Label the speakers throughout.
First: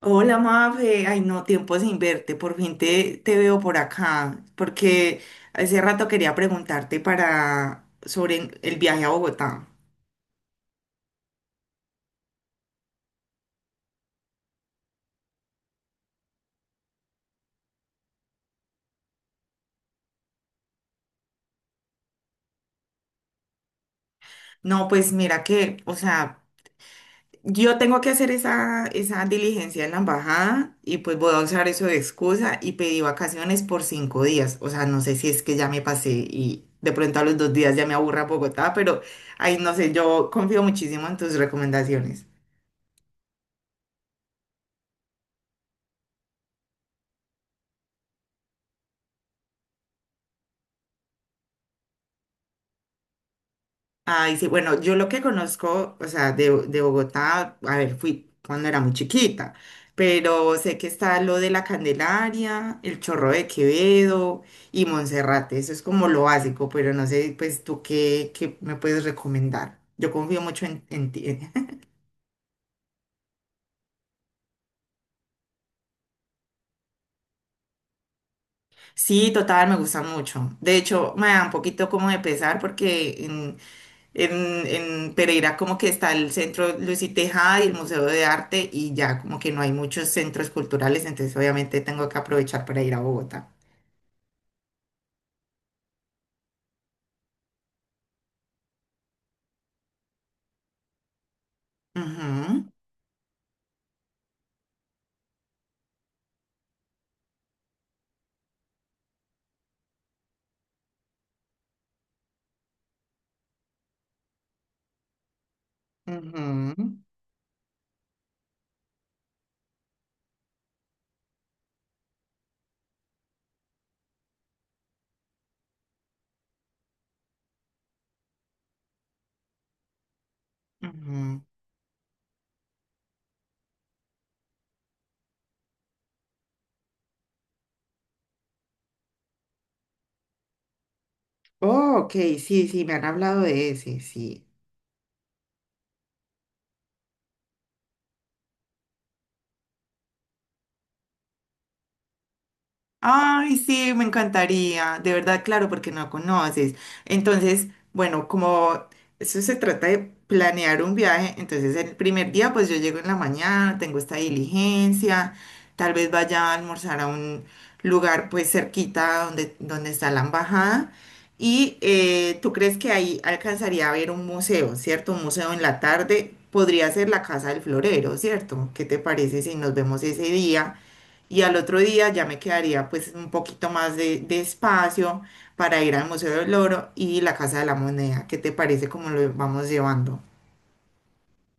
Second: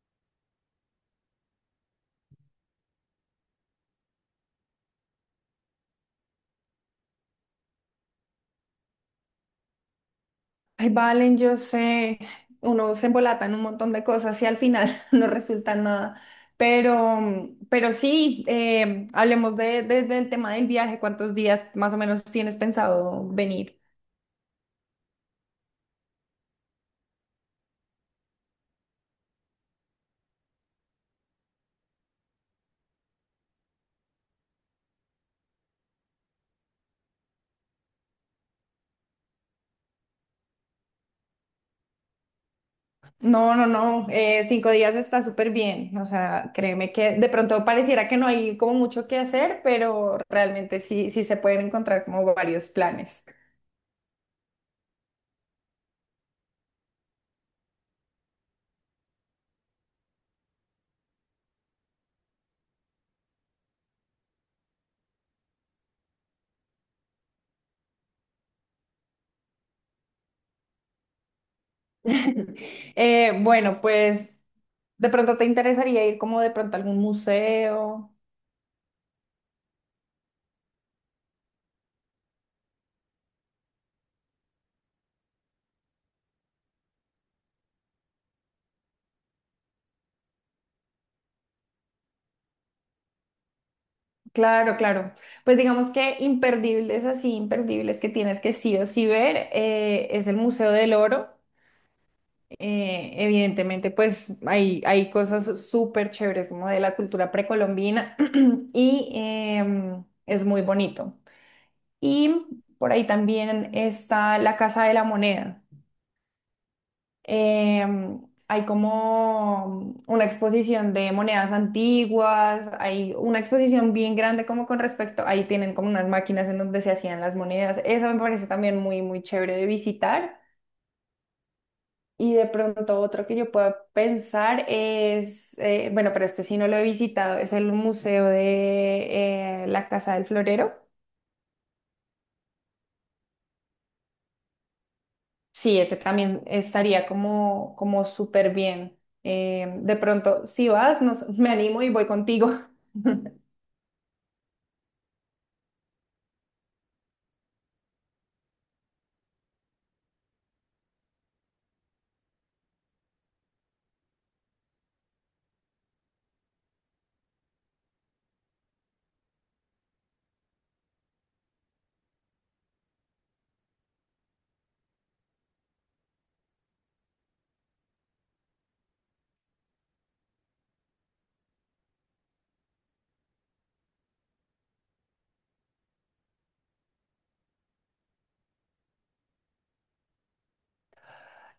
Speaker 1: Hola, Mafe. Ay, no, tiempo sin verte. Por fin te veo por acá, porque hace rato quería preguntarte para sobre el viaje a Bogotá.
Speaker 2: Ay, Valen, yo sé, uno se embolata en un montón de cosas y al final no resulta nada. Pero sí, hablemos del tema del viaje. ¿Cuántos días más o menos tienes pensado venir?
Speaker 1: No, pues mira que, o sea, yo tengo que hacer esa diligencia en la embajada y pues voy a usar eso de excusa y pedí vacaciones por 5 días. O sea, no sé si es que ya me pasé y de pronto a los 2 días ya me aburra Bogotá, pero ay, no sé, yo confío muchísimo en tus recomendaciones.
Speaker 2: No, no, no, 5 días está súper bien. O sea, créeme que de pronto pareciera que no hay como mucho que hacer, pero realmente sí se pueden encontrar como varios planes.
Speaker 1: Ay, sí, bueno, yo lo que conozco, o sea, de Bogotá, a ver, fui cuando era muy chiquita, pero sé que está lo de la Candelaria, el Chorro de Quevedo y Monserrate, eso es como lo básico, pero no sé, pues tú qué me puedes recomendar. Yo confío mucho en ti.
Speaker 2: Bueno, pues de pronto te interesaría ir como de pronto a algún museo.
Speaker 1: Sí, total, me gusta mucho. De hecho, me da un poquito como de pesar porque en Pereira como que está el Centro Luis y Tejada y el Museo de Arte y ya como que no hay muchos centros culturales, entonces obviamente tengo que aprovechar para ir a Bogotá.
Speaker 2: Claro, claro. Pues digamos que imperdibles, así imperdibles que tienes que sí o sí ver, es el Museo del Oro.
Speaker 1: Ujú,
Speaker 2: Evidentemente, pues hay cosas súper chéveres como de la cultura precolombina y es muy bonito. Y por ahí también está la Casa de la Moneda.
Speaker 1: ujú,
Speaker 2: Em, Hay como una exposición de monedas antiguas, hay una exposición bien grande como con respecto, ahí tienen como unas máquinas en donde se hacían las monedas. Eso me parece también muy, muy chévere de visitar.
Speaker 1: ujú.
Speaker 2: Y de pronto otro que yo pueda pensar es, bueno, pero este sí no lo he visitado, es el Museo de la Casa del Florero.
Speaker 1: Oh, ok, sí, sí, me han hablado de ese, sí.
Speaker 2: Sí, ese también estaría como súper bien. De pronto, si vas, me animo y voy contigo.
Speaker 1: Ay, sí, me encantaría, de verdad, claro, porque no conoces. Entonces, bueno, como eso se trata de planear un viaje, entonces el primer día, pues yo llego en la mañana, tengo esta diligencia, tal vez vaya a almorzar a un lugar pues cerquita donde, donde está la embajada. Y tú crees que ahí alcanzaría a ver un museo, ¿cierto? Un museo en la tarde podría ser la Casa del Florero, ¿cierto? ¿Qué te parece si nos vemos ese día? Y al otro día ya me quedaría pues un poquito más de espacio para ir al Museo del Oro y la Casa de la Moneda. ¿Qué te parece cómo lo vamos llevando?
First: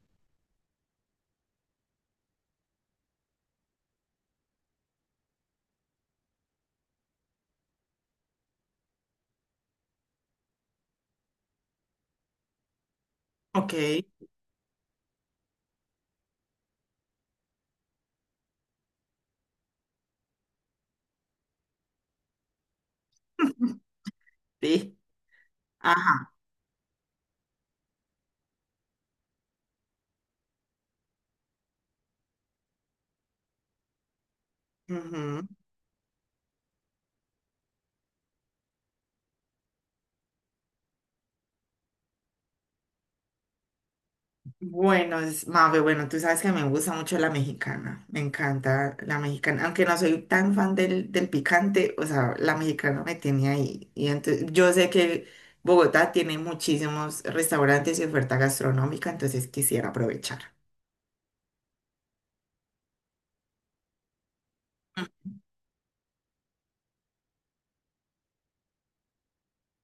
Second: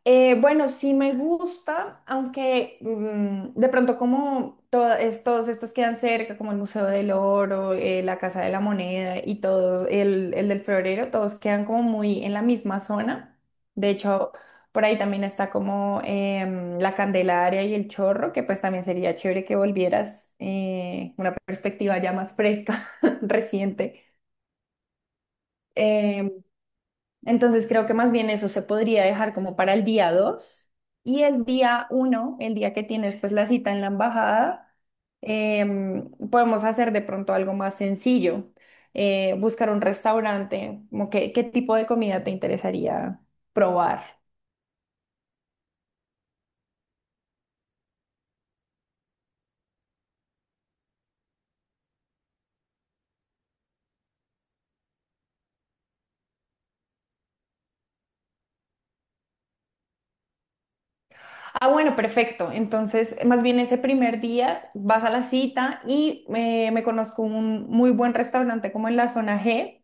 Speaker 2: Bueno, sí me gusta, aunque de pronto como todos estos quedan cerca, como el Museo del Oro, la Casa de la Moneda y todo, el del Florero, todos quedan como muy en la misma zona.
Speaker 1: Ok.
Speaker 2: De hecho, por ahí también está como la Candelaria y el Chorro, que pues también sería chévere que volvieras una perspectiva ya más fresca, reciente.
Speaker 1: Sí. Ajá.
Speaker 2: Em, entonces creo que más bien eso se podría dejar como para el día 2 y el día 1, el día que tienes pues la cita en la embajada,
Speaker 1: Ujú.
Speaker 2: podemos hacer de pronto algo más sencillo, buscar un restaurante, como qué tipo de comida te interesaría probar.
Speaker 1: Bueno, es, Mafe, bueno, tú sabes que me gusta mucho la mexicana. Me encanta la mexicana. Aunque no soy tan fan del picante, o sea, la mexicana me tiene ahí. Y entonces yo sé que Bogotá tiene muchísimos restaurantes y oferta gastronómica, entonces quisiera aprovechar.
Speaker 2: Ah, bueno, perfecto. Entonces, más bien ese primer día vas a la cita y me conozco un muy buen restaurante como en la zona G.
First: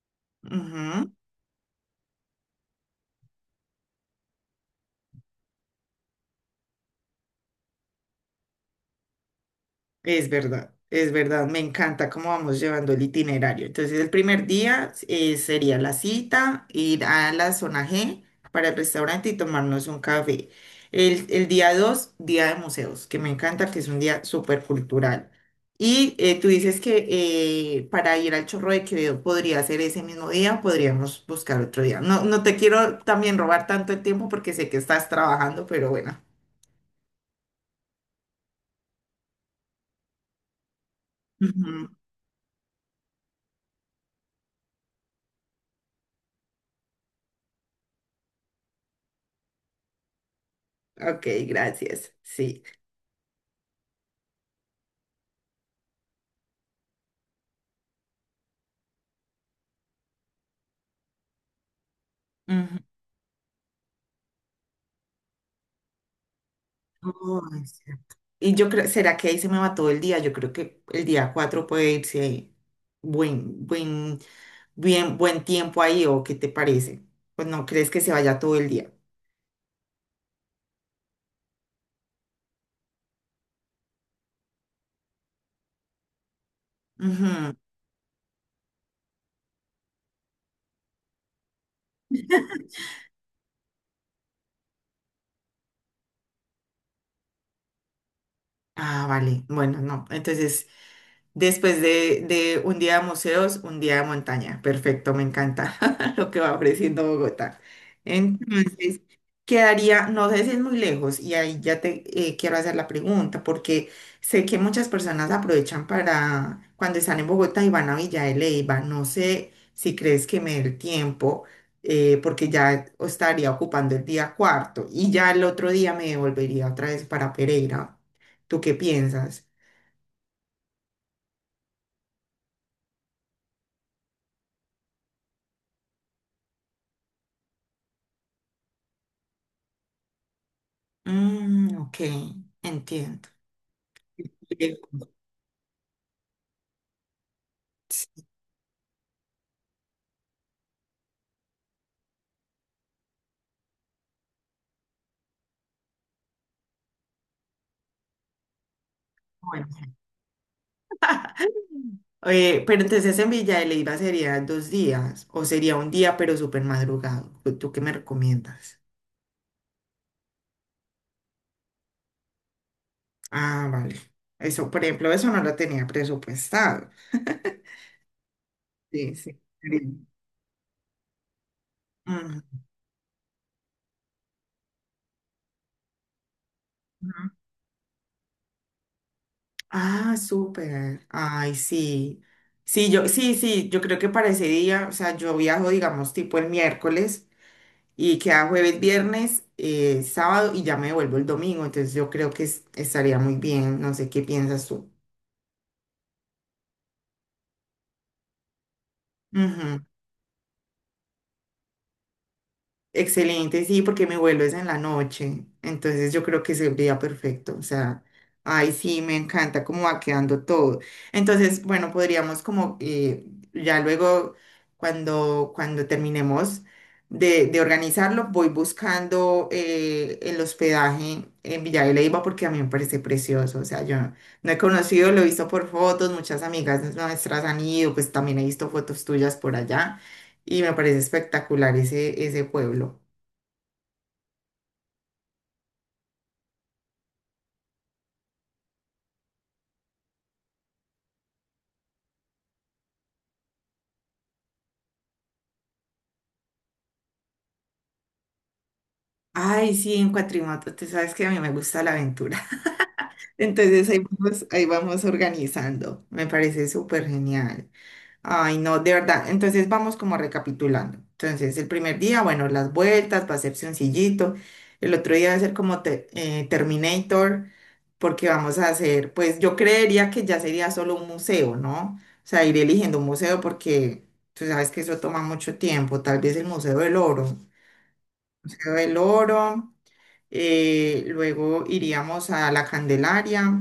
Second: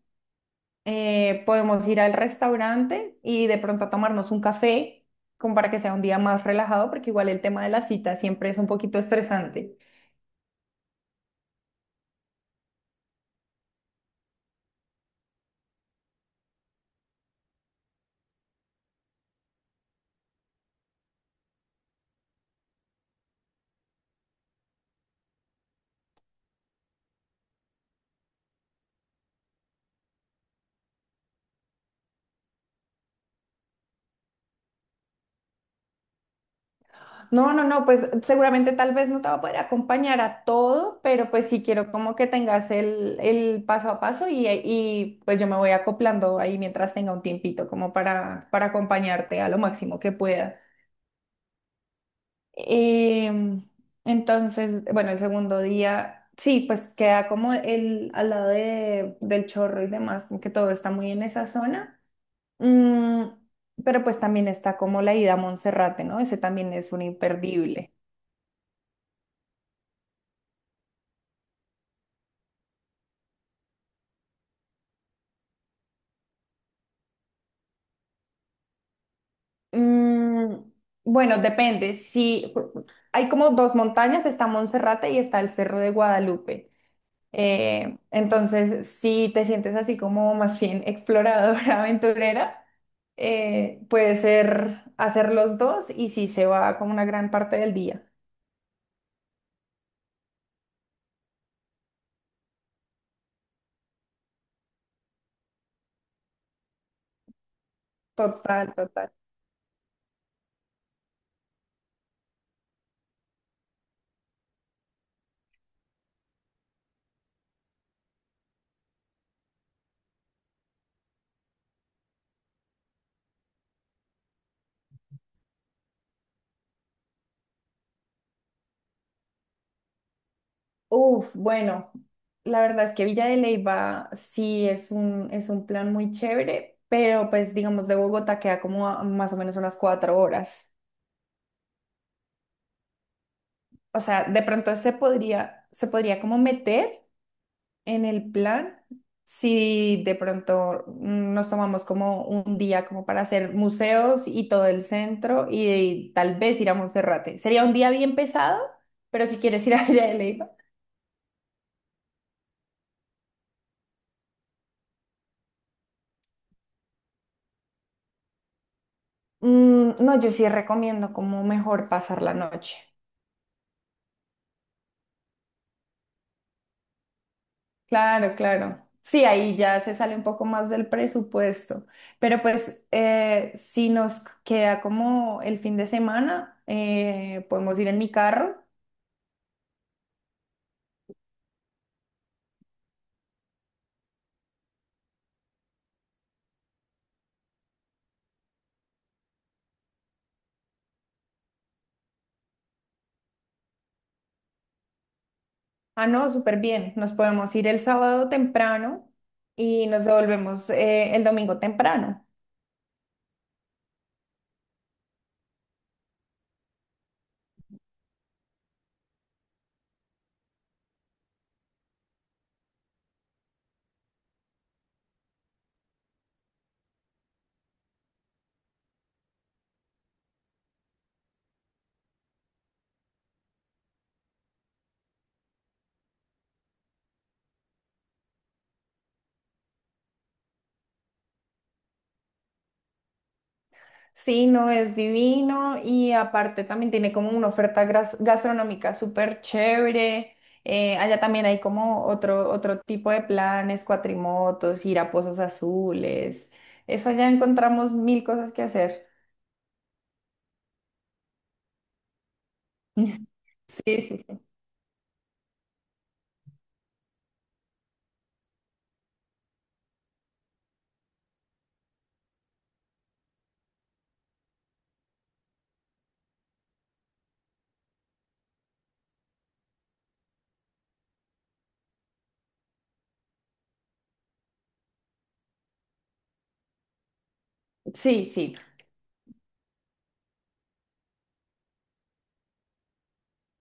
Speaker 1: Ujú.
Speaker 2: Podemos ir al restaurante y de pronto a tomarnos un café, como para que sea un día más relajado, porque igual el tema de la cita siempre es un poquito estresante.
Speaker 1: Es verdad, me encanta cómo vamos llevando el itinerario. Entonces, el primer día sería la cita, ir a la zona G para el restaurante y tomarnos un café. El día 2 día de museos, que me encanta, que es un día súper cultural. Y tú dices que para ir al Chorro de Quevedo podría ser ese mismo día o podríamos buscar otro día. No, no te quiero también robar tanto el tiempo porque sé que estás trabajando, pero bueno.
Speaker 2: No, no, no, pues seguramente tal vez no te va a poder acompañar a todo, pero pues sí
Speaker 1: Ujú.
Speaker 2: quiero como que tengas el paso a paso y pues yo me voy acoplando ahí mientras tenga un tiempito, como para acompañarte a lo máximo que pueda.
Speaker 1: Ok, gracias. Sí.
Speaker 2: Em, entonces, bueno, el segundo día, sí, pues queda como al lado del chorro y demás, que todo está muy en esa zona.
Speaker 1: Ujú.
Speaker 2: Mm, pero pues también está como la ida a Monserrate, ¿no? Ese también es un
Speaker 1: Oh, no es
Speaker 2: imperdible.
Speaker 1: cierto. Y yo creo, ¿será que ahí se me va todo el día? Yo creo que el día 4 puede irse ahí. buen, buen, buen tiempo ahí, ¿o qué te parece? Pues no crees que se vaya todo el día.
Speaker 2: Mm, bueno, depende. Sí, hay como dos montañas, está Monserrate y está el Cerro de Guadalupe.
Speaker 1: Ujú.
Speaker 2: Entonces, si te sientes así como más bien exploradora, aventurera, puede ser hacer los dos y sí se va como una gran parte del día.
Speaker 1: Ah, vale. Bueno, no. Entonces, después de un día de museos, un día de montaña. Perfecto, me encanta lo que va ofreciendo Bogotá.
Speaker 2: Total,
Speaker 1: Entonces,
Speaker 2: total.
Speaker 1: quedaría, no sé si es muy lejos, y ahí ya te quiero hacer la pregunta, porque sé que muchas personas aprovechan para cuando están en Bogotá y van a Villa de Leyva. No sé si crees que me dé el tiempo, porque ya estaría ocupando el día cuarto y ya el otro día me devolvería otra vez para Pereira. ¿Tú qué piensas?
Speaker 2: Uf, bueno, la verdad es que Villa de Leyva sí es un plan muy chévere, pero pues digamos de Bogotá queda como a más o menos unas 4 horas.
Speaker 1: Mm, ok, entiendo.
Speaker 2: O sea, de pronto
Speaker 1: Eh,
Speaker 2: se podría como meter. En
Speaker 1: sí.
Speaker 2: el plan, si de pronto nos tomamos como un día como para hacer museos y todo el centro y, tal vez ir a Monserrate. Sería un día bien pesado, pero si
Speaker 1: Bueno.
Speaker 2: quieres ir a Villa de Leyva.
Speaker 1: Mm. Pero entonces en Villa de Leyva sería 2 días o sería un día pero súper madrugado. ¿Tú qué me recomiendas?
Speaker 2: No, yo sí recomiendo como mejor pasar la noche.
Speaker 1: Ah, vale. Eso, por ejemplo, eso no lo tenía presupuestado.
Speaker 2: Claro, claro.
Speaker 1: Sí,
Speaker 2: Sí,
Speaker 1: sí.
Speaker 2: ahí ya se
Speaker 1: Sí.
Speaker 2: sale un poco más del presupuesto.
Speaker 1: Ujú.
Speaker 2: Pero pues si nos queda como el fin de semana, podemos ir en mi carro.
Speaker 1: Ah, súper. Ay, sí. Sí, yo, sí, sí, yo creo que para ese día, o sea, yo viajo, digamos, tipo el miércoles. Y queda jueves, viernes, sábado y ya me devuelvo el domingo. Entonces yo creo que estaría muy bien. No sé qué piensas tú.
Speaker 2: Ah, no, súper bien. Nos podemos ir el sábado temprano
Speaker 1: Ujú.
Speaker 2: y nos devolvemos el domingo temprano.
Speaker 1: Excelente, sí, porque mi vuelo es en la noche, entonces yo creo que sería perfecto, o sea, ay, sí, me encanta cómo va quedando todo. Entonces, bueno, podríamos como ya luego, cuando terminemos de organizarlo, voy buscando el hospedaje en Villa de Leyva porque a mí me parece precioso, o sea, yo no he conocido, lo he visto por fotos, muchas amigas nuestras han ido, pues también he visto fotos tuyas por allá y me parece espectacular ese pueblo.
Speaker 2: Sí, no es divino y aparte también tiene como una oferta gastronómica súper chévere. Allá también hay como otro tipo de planes, cuatrimotos, ir a pozos azules. Eso allá encontramos mil cosas que hacer.
Speaker 1: Ay, sí, en cuatrimoto, tú sabes que a mí me gusta la aventura. Entonces
Speaker 2: Sí, sí, sí.
Speaker 1: ahí vamos organizando. Me parece súper genial. Ay, no, de verdad. Entonces vamos como recapitulando. Entonces el primer día, bueno, las vueltas, va a ser sencillito. El otro día va a ser como Terminator, porque vamos a hacer, pues yo creería que ya sería solo un museo, ¿no? O sea, ir eligiendo un museo porque tú sabes que eso toma mucho tiempo. Tal vez el Museo del Oro.
Speaker 2: Sí, sí.
Speaker 1: Museo del Oro luego iríamos a la Candelaria,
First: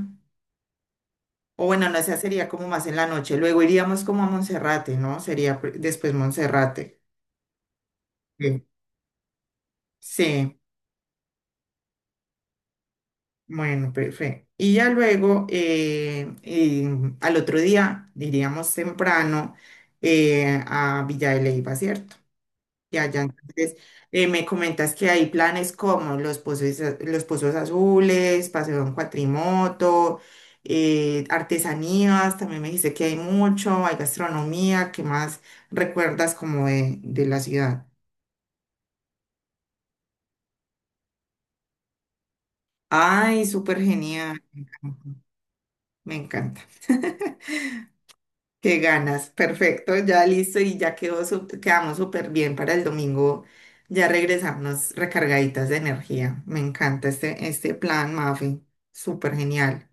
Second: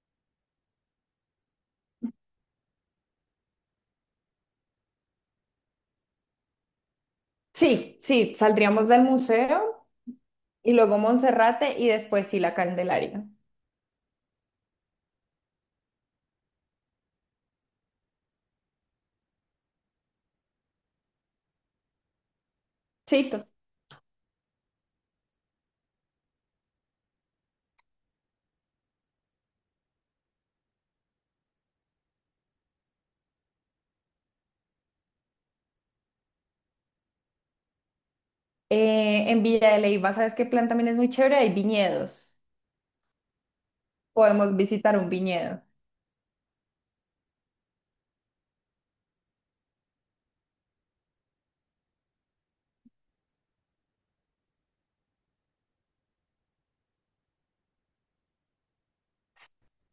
Speaker 1: o bueno, no sé, sería como más en la noche, luego iríamos como a Monserrate, ¿no? Sería después Monserrate.
Speaker 2: Sí, sí,
Speaker 1: Bien.
Speaker 2: saldríamos del museo
Speaker 1: Sí,
Speaker 2: y luego Monserrate y después sí la Candelaria.
Speaker 1: bueno, perfecto. Y ya luego, al otro día, iríamos temprano a Villa de Leyva, ¿cierto? Ya, ya,
Speaker 2: Sí,
Speaker 1: entonces me comentas que hay planes como los pozos, los pozos azules, paseo en cuatrimoto, artesanías, también me dijiste que hay mucho, hay gastronomía, ¿qué más recuerdas como de la ciudad?
Speaker 2: en Villa de Leyva, ¿sabes qué plan también es muy chévere? Hay viñedos.
Speaker 1: Ay, súper genial,
Speaker 2: Podemos
Speaker 1: me
Speaker 2: visitar un
Speaker 1: encanta.
Speaker 2: viñedo.
Speaker 1: Me encanta. Qué ganas, perfecto, ya listo y ya quedó, quedamos súper bien para el domingo, ya regresamos recargaditas de energía. Me encanta este plan, Mafi, súper genial.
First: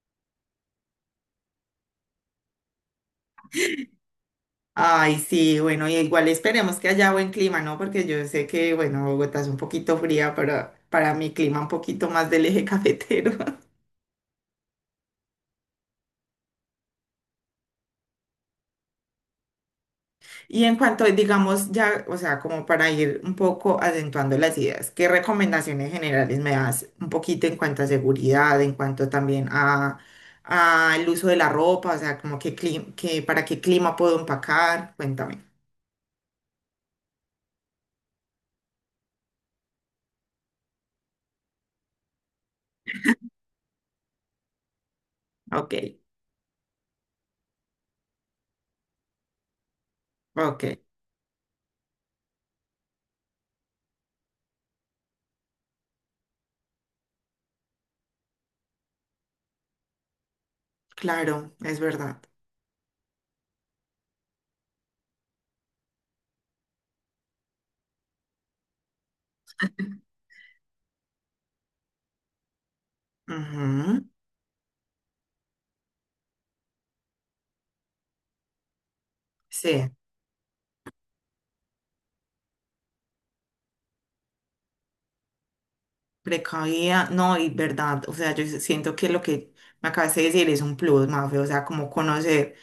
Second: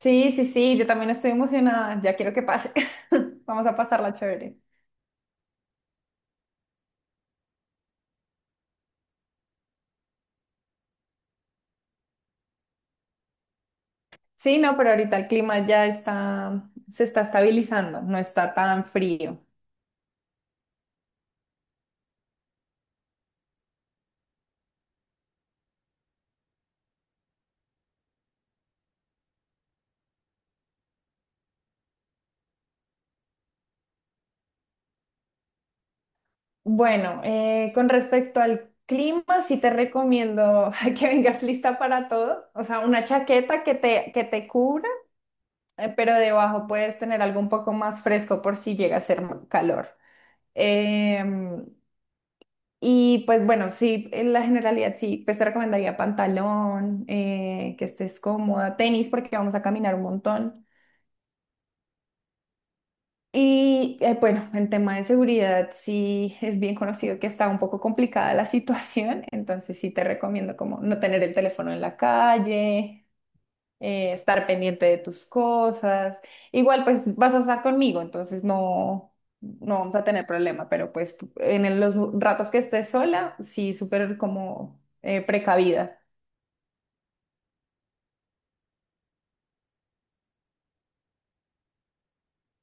Speaker 2: Sí, sí, sí, yo también estoy emocionada, ya quiero que pase. Vamos a pasarla chévere.
Speaker 1: Ay, sí, bueno, y igual esperemos que haya buen clima, ¿no? Porque yo sé que, bueno, Bogotá es un poquito fría, pero para mi clima un poquito más del eje cafetero.
Speaker 2: Sí, no, pero ahorita el clima ya está, se está estabilizando, no está tan frío.
Speaker 1: Y en cuanto, digamos, ya, o sea, como para ir un poco acentuando las ideas, ¿qué recomendaciones generales me das un poquito en cuanto a seguridad, en cuanto también a el uso de la ropa, o sea, como que para qué clima puedo empacar? Cuéntame.
Speaker 2: Bueno, con respecto al clima, sí te recomiendo que vengas lista para todo. O sea, una chaqueta que te cubra,
Speaker 1: Ok,
Speaker 2: pero debajo puedes tener algo un poco más fresco por si llega a ser calor.
Speaker 1: ok,
Speaker 2: Em, y pues bueno, sí, en la generalidad sí, pues te recomendaría pantalón, que estés cómoda, tenis porque vamos a caminar un montón.
Speaker 1: claro, es verdad.
Speaker 2: Y bueno, en tema de seguridad sí es bien conocido que está un poco complicada la situación, entonces sí te recomiendo como no tener el teléfono en la calle,
Speaker 1: Ujú.
Speaker 2: estar pendiente de tus cosas. Igual pues vas a estar conmigo, entonces no, no
Speaker 1: Sí,
Speaker 2: vamos a tener problema, pero pues en los ratos que estés sola, sí súper como precavida.
Speaker 1: precavida, no, y verdad, o sea, yo siento que lo que me acabas de decir es un plus, Mafe, o sea, como conocer.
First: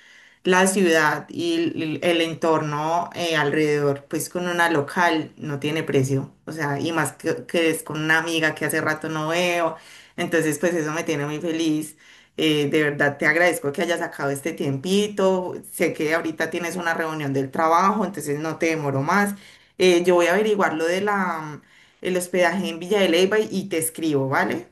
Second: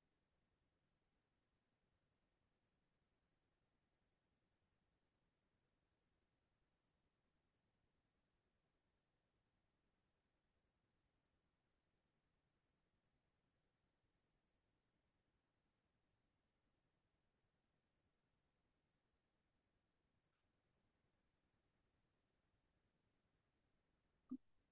Speaker 1: La ciudad y el entorno alrededor, pues con una local no tiene precio, o sea, y más que es con una amiga que hace rato no veo, entonces pues eso me tiene muy feliz. De verdad te agradezco que hayas sacado este tiempito, sé que ahorita tienes una reunión del trabajo, entonces no te demoro más. Yo voy a averiguar lo de el hospedaje en Villa de Leyva y te escribo, ¿vale?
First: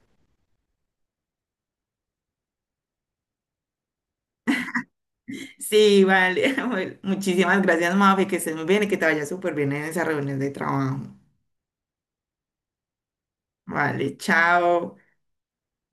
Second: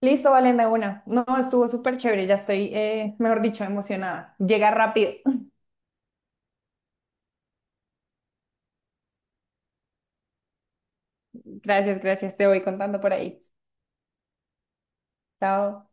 Speaker 2: Listo, Valenda, una. No, estuvo súper chévere, ya estoy, mejor dicho, emocionada. Llega rápido.
Speaker 1: Sí, vale. Bueno, muchísimas gracias, Mafe, que estés muy bien y que te vaya súper bien en esa reunión de trabajo.
Speaker 2: Gracias, gracias, te voy contando por ahí.
Speaker 1: Vale, chao.
Speaker 2: Chao.